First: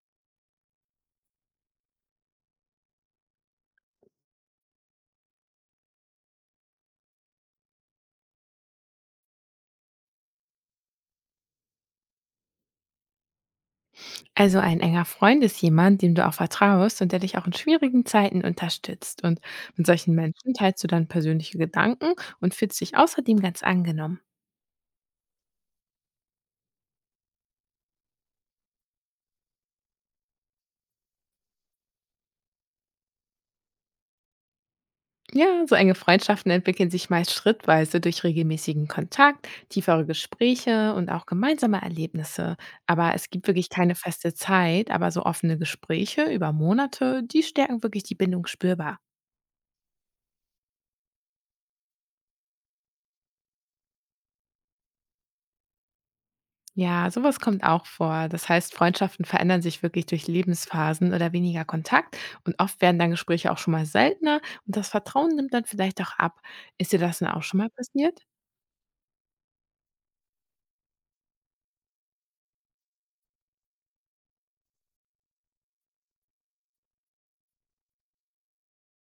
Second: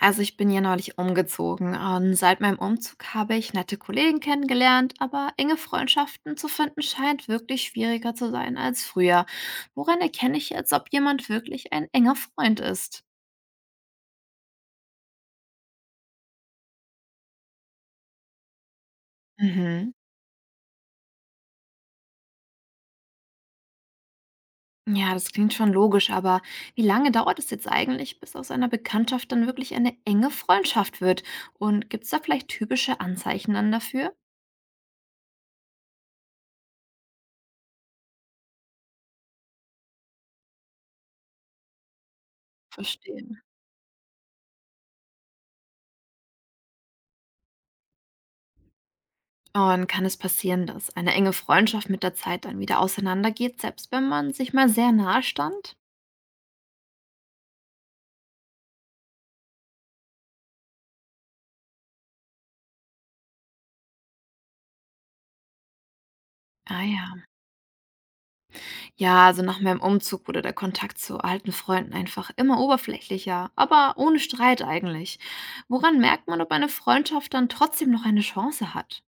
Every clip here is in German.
Also ich bin ja neulich umgezogen und seit meinem Umzug habe ich nette Kollegen kennengelernt, aber enge Freundschaften zu finden scheint wirklich schwieriger zu sein als früher. Woran erkenne ich jetzt, ob jemand wirklich ein enger Freund ist? Also ein enger Freund ist jemand, dem du auch vertraust und der dich auch in schwierigen Zeiten unterstützt. Und mit Mhm. solchen Menschen teilst du dann persönliche Gedanken und fühlst dich außerdem ganz angenommen. Ja, das klingt schon logisch, aber wie lange dauert es jetzt eigentlich, bis aus einer Bekanntschaft dann wirklich eine enge Freundschaft wird? Und gibt es da vielleicht typische Anzeichen dann dafür? Ja, so enge Freundschaften entwickeln sich meist schrittweise durch regelmäßigen Kontakt, tiefere Gespräche und auch gemeinsame Erlebnisse. Aber es Verstehe. gibt wirklich keine feste Zeit, aber so offene Gespräche über Monate, die stärken wirklich die Bindung spürbar. Und kann es passieren, dass eine enge Freundschaft mit der Zeit dann wieder auseinandergeht, selbst wenn man sich mal sehr nahe stand? Ja, sowas kommt auch vor. Das heißt, Freundschaften verändern sich wirklich durch Lebensphasen oder weniger Kontakt und oft werden dann Gespräche auch schon mal seltener und das Vertrauen nimmt dann vielleicht auch ab. Ah Ist dir ja. das dann auch schon mal passiert? Ja, also nach meinem Umzug wurde der Kontakt zu alten Freunden einfach immer oberflächlicher, aber ohne Streit eigentlich. Woran merkt man, ob eine Freundschaft dann trotzdem noch eine Chance hat?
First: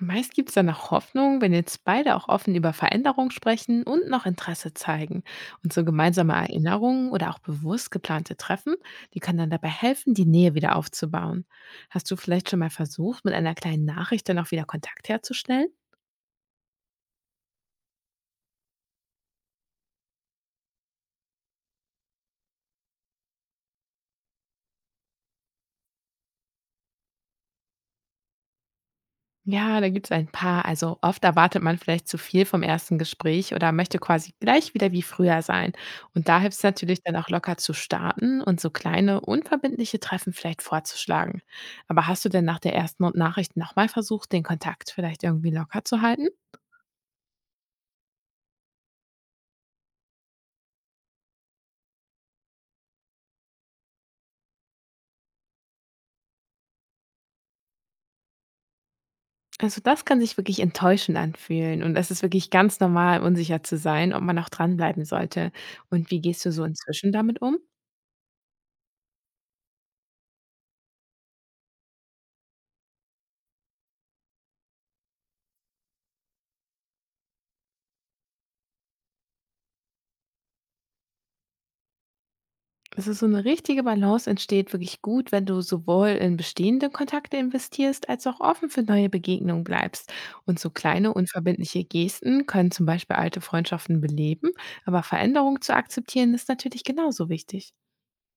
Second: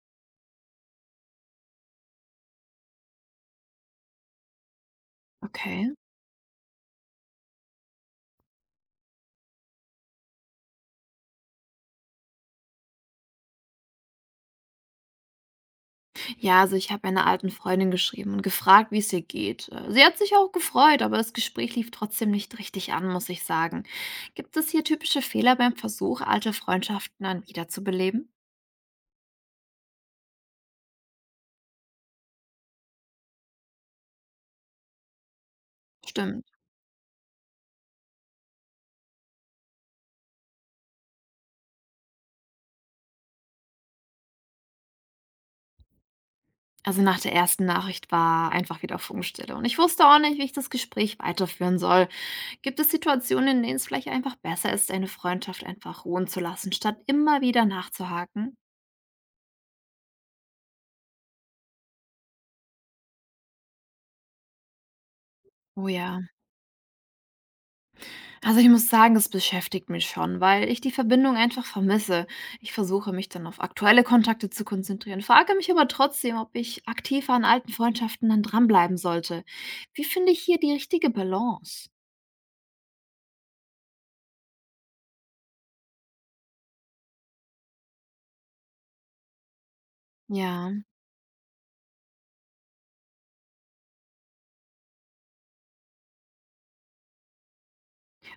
Meist gibt es dann noch Hoffnung, wenn jetzt beide auch offen über Veränderung sprechen und noch Interesse zeigen. Und so Okay. gemeinsame Erinnerungen oder auch bewusst geplante Treffen, die können dann dabei helfen, die Nähe wieder aufzubauen. Hast du vielleicht schon mal versucht, mit einer kleinen Nachricht dann auch wieder Kontakt herzustellen? Ja, also ich habe einer alten Freundin geschrieben und gefragt, wie es ihr geht. Sie hat sich auch gefreut, aber das Gespräch lief trotzdem nicht richtig an, muss ich sagen. Gibt es hier typische Fehler beim Versuch, alte Freundschaften dann wiederzubeleben? Ja, da gibt es ein paar. Also oft erwartet man vielleicht zu viel vom ersten Gespräch oder möchte quasi gleich wieder wie früher sein. Und da Stimmt. hilft es natürlich dann auch locker zu starten und so kleine, unverbindliche Treffen vielleicht vorzuschlagen. Aber hast du denn nach der ersten Nachricht nochmal versucht, den Kontakt vielleicht irgendwie locker zu halten? Also nach der ersten Nachricht war einfach wieder Funkstille und ich wusste auch nicht, wie ich das Gespräch weiterführen soll. Gibt es Situationen, in denen es vielleicht einfach besser ist, eine Freundschaft einfach ruhen zu lassen, statt immer wieder nachzuhaken? Also das kann sich wirklich enttäuschend anfühlen und es ist wirklich ganz normal, unsicher zu sein, ob man auch dranbleiben sollte. Oh Und ja. wie gehst du so inzwischen damit um? Also ich muss sagen, es beschäftigt mich schon, weil ich die Verbindung einfach vermisse. Ich versuche mich dann auf aktuelle Kontakte zu konzentrieren, frage mich aber trotzdem, ob ich aktiv an alten Freundschaften dann dranbleiben sollte. Wie finde ich hier die richtige Balance? Es ist so, eine richtige Balance entsteht wirklich gut, wenn du sowohl in bestehende Kontakte investierst, als auch offen für neue Begegnungen bleibst. Und so Ja. kleine unverbindliche Gesten können zum Beispiel alte Freundschaften beleben, aber Veränderung zu akzeptieren ist natürlich genauso wichtig.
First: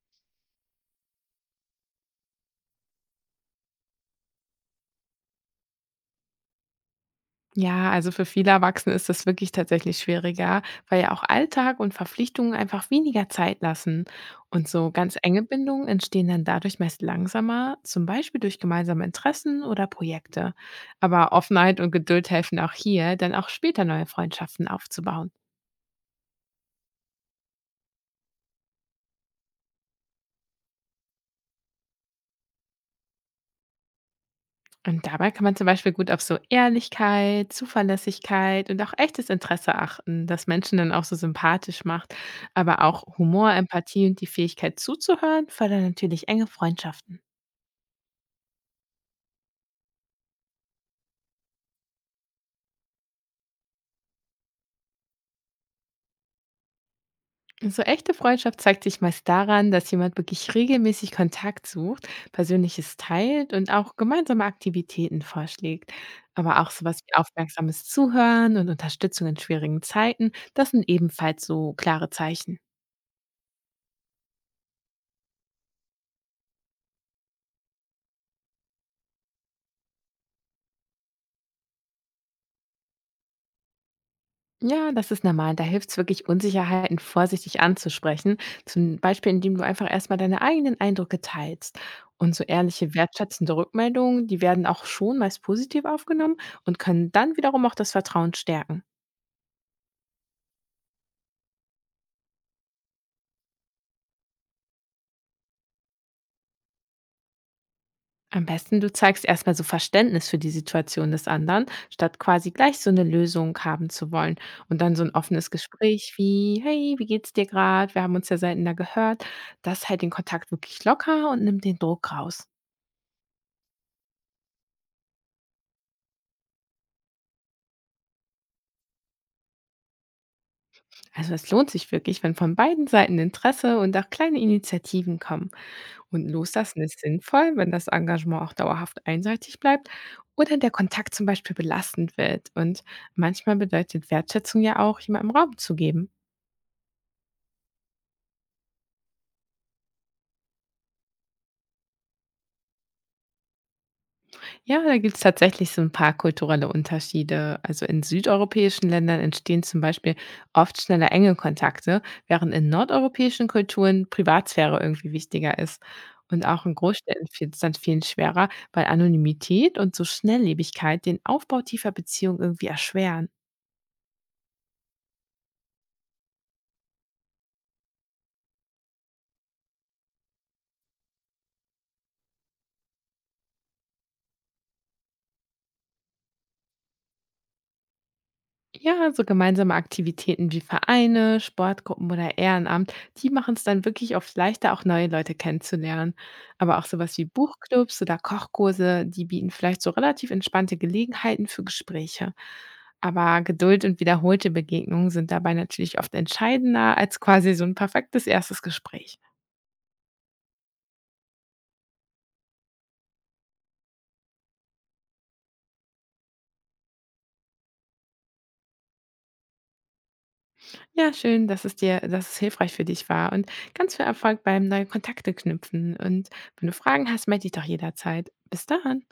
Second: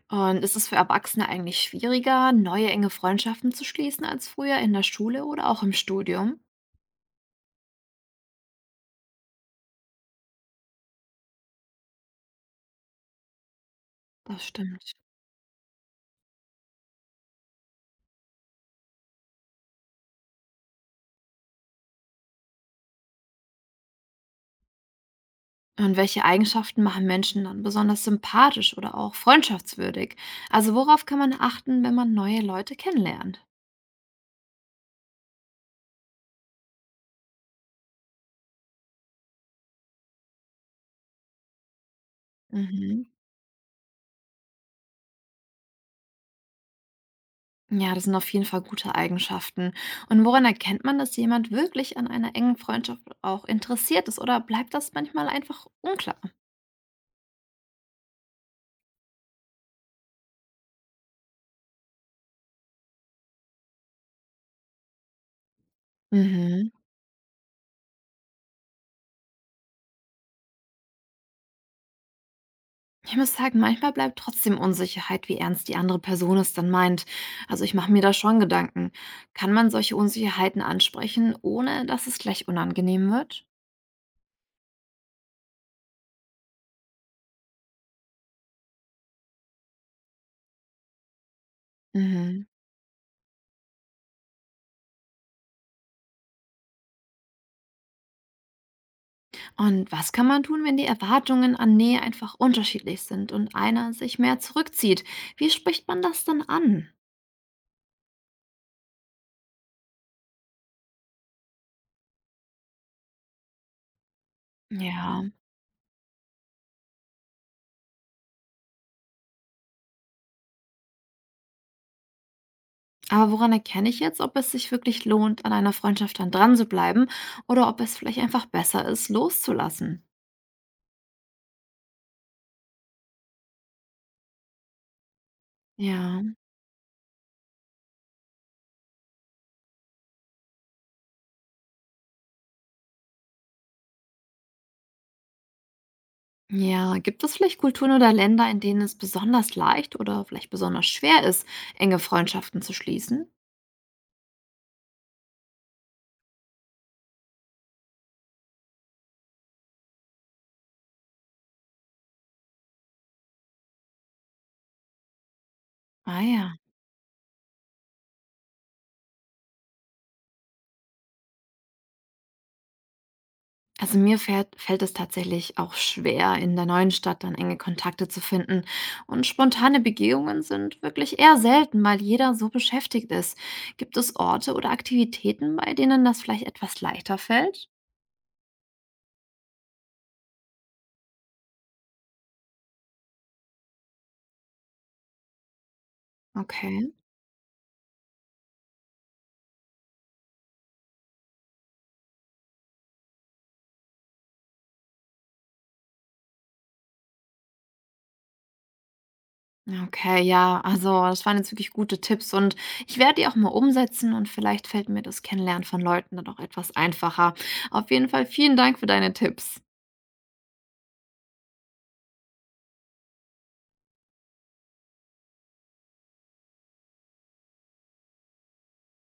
Und ist es für Erwachsene eigentlich schwieriger, neue enge Freundschaften zu schließen als früher in der Schule oder auch im Studium? Ja, also für viele Erwachsene ist das wirklich tatsächlich schwieriger, weil ja auch Alltag und Verpflichtungen einfach weniger Zeit lassen. Das Und so stimmt. ganz enge Bindungen entstehen dann dadurch meist langsamer, zum Beispiel durch gemeinsame Interessen oder Projekte. Aber Offenheit und Geduld helfen auch hier, dann auch später neue Freundschaften aufzubauen. Und welche Eigenschaften machen Menschen dann besonders sympathisch oder auch freundschaftswürdig? Also worauf kann man achten, wenn man neue Leute kennenlernt? Und dabei kann man zum Beispiel gut auf so Ehrlichkeit, Zuverlässigkeit und auch echtes Interesse achten, das Menschen dann auch so sympathisch macht. Aber auch Mhm. Humor, Empathie und die Fähigkeit zuzuhören fördern natürlich enge Freundschaften. Ja, das sind auf jeden Fall gute Eigenschaften. Und woran erkennt man, dass jemand wirklich an einer engen Freundschaft auch interessiert ist? Oder bleibt das manchmal einfach unklar? So echte Freundschaft zeigt sich meist daran, dass jemand wirklich regelmäßig Kontakt sucht, Persönliches teilt und auch gemeinsame Aktivitäten vorschlägt. Aber auch Mhm. sowas wie aufmerksames Zuhören und Unterstützung in schwierigen Zeiten, das sind ebenfalls so klare Zeichen. Ich muss sagen, manchmal bleibt trotzdem Unsicherheit, wie ernst die andere Person es dann meint. Also ich mache mir da schon Gedanken. Kann man solche Unsicherheiten ansprechen, ohne dass es gleich unangenehm wird? Ja, das ist normal. Da hilft es wirklich, Unsicherheiten vorsichtig anzusprechen. Zum Beispiel, indem du einfach erstmal deine eigenen Eindrücke teilst. Und so Mhm. ehrliche, wertschätzende Rückmeldungen, die werden auch schon meist positiv aufgenommen und können dann wiederum auch das Vertrauen stärken. Und was kann man tun, wenn die Erwartungen an Nähe einfach unterschiedlich sind und einer sich mehr zurückzieht? Wie spricht man das dann an? Am besten, du zeigst erstmal so Verständnis für die Situation des anderen, statt quasi gleich so eine Lösung haben zu wollen. Und dann so ein Ja, offenes Gespräch wie: Hey, wie geht's dir gerade? Wir haben uns ja seltener gehört. Das hält den Kontakt wirklich locker und nimmt den Druck raus. aber woran erkenne ich jetzt, ob es sich wirklich lohnt, an einer Freundschaft dann dran zu bleiben oder ob es vielleicht einfach besser ist, loszulassen? Also es lohnt sich wirklich, wenn von beiden Seiten Interesse und auch kleine Initiativen kommen. Ja, Und Loslassen ist sinnvoll, wenn das Engagement auch dauerhaft einseitig bleibt oder der Kontakt zum Beispiel belastend wird. Und manchmal bedeutet Wertschätzung ja auch, jemandem Raum zu geben. ja. Gibt es vielleicht Kulturen oder Länder, in denen es besonders leicht oder vielleicht besonders schwer ist, enge Freundschaften zu schließen? Ja, da gibt's tatsächlich so ein paar kulturelle Unterschiede. Also, in südeuropäischen Ländern entstehen zum Beispiel oft schneller enge Kontakte, während in nordeuropäischen Kulturen Privatsphäre irgendwie wichtiger ist. Ah Und ja. auch in Großstädten fällt es dann vielen schwerer, weil Anonymität und so Schnelllebigkeit den Aufbau tiefer Beziehungen irgendwie erschweren. Also mir fällt es tatsächlich auch schwer, in der neuen Stadt dann enge Kontakte zu finden. Und spontane Begehungen sind wirklich eher selten, weil jeder so beschäftigt ist. Gibt es Orte oder Aktivitäten, bei denen das vielleicht etwas leichter fällt? Ja, so gemeinsame Aktivitäten wie Vereine, Sportgruppen oder Ehrenamt, die machen es dann wirklich oft leichter, auch neue Leute kennenzulernen. Aber auch Okay, sowas wie Buchclubs oder Kochkurse, die bieten vielleicht so relativ entspannte Gelegenheiten für Gespräche. Aber Geduld und wiederholte Begegnungen sind dabei natürlich oft entscheidender als quasi so ein perfektes erstes Gespräch. okay, ja, also das waren jetzt wirklich gute Tipps und ich werde die auch mal umsetzen und vielleicht fällt mir das Kennenlernen von Leuten dann auch etwas einfacher. Auf jeden Fall vielen Dank für deine Tipps. Ja, schön, dass es hilfreich für dich war und ganz viel Erfolg beim neue Kontakte knüpfen. Und wenn du Fragen hast, melde dich doch jederzeit. Bis dann.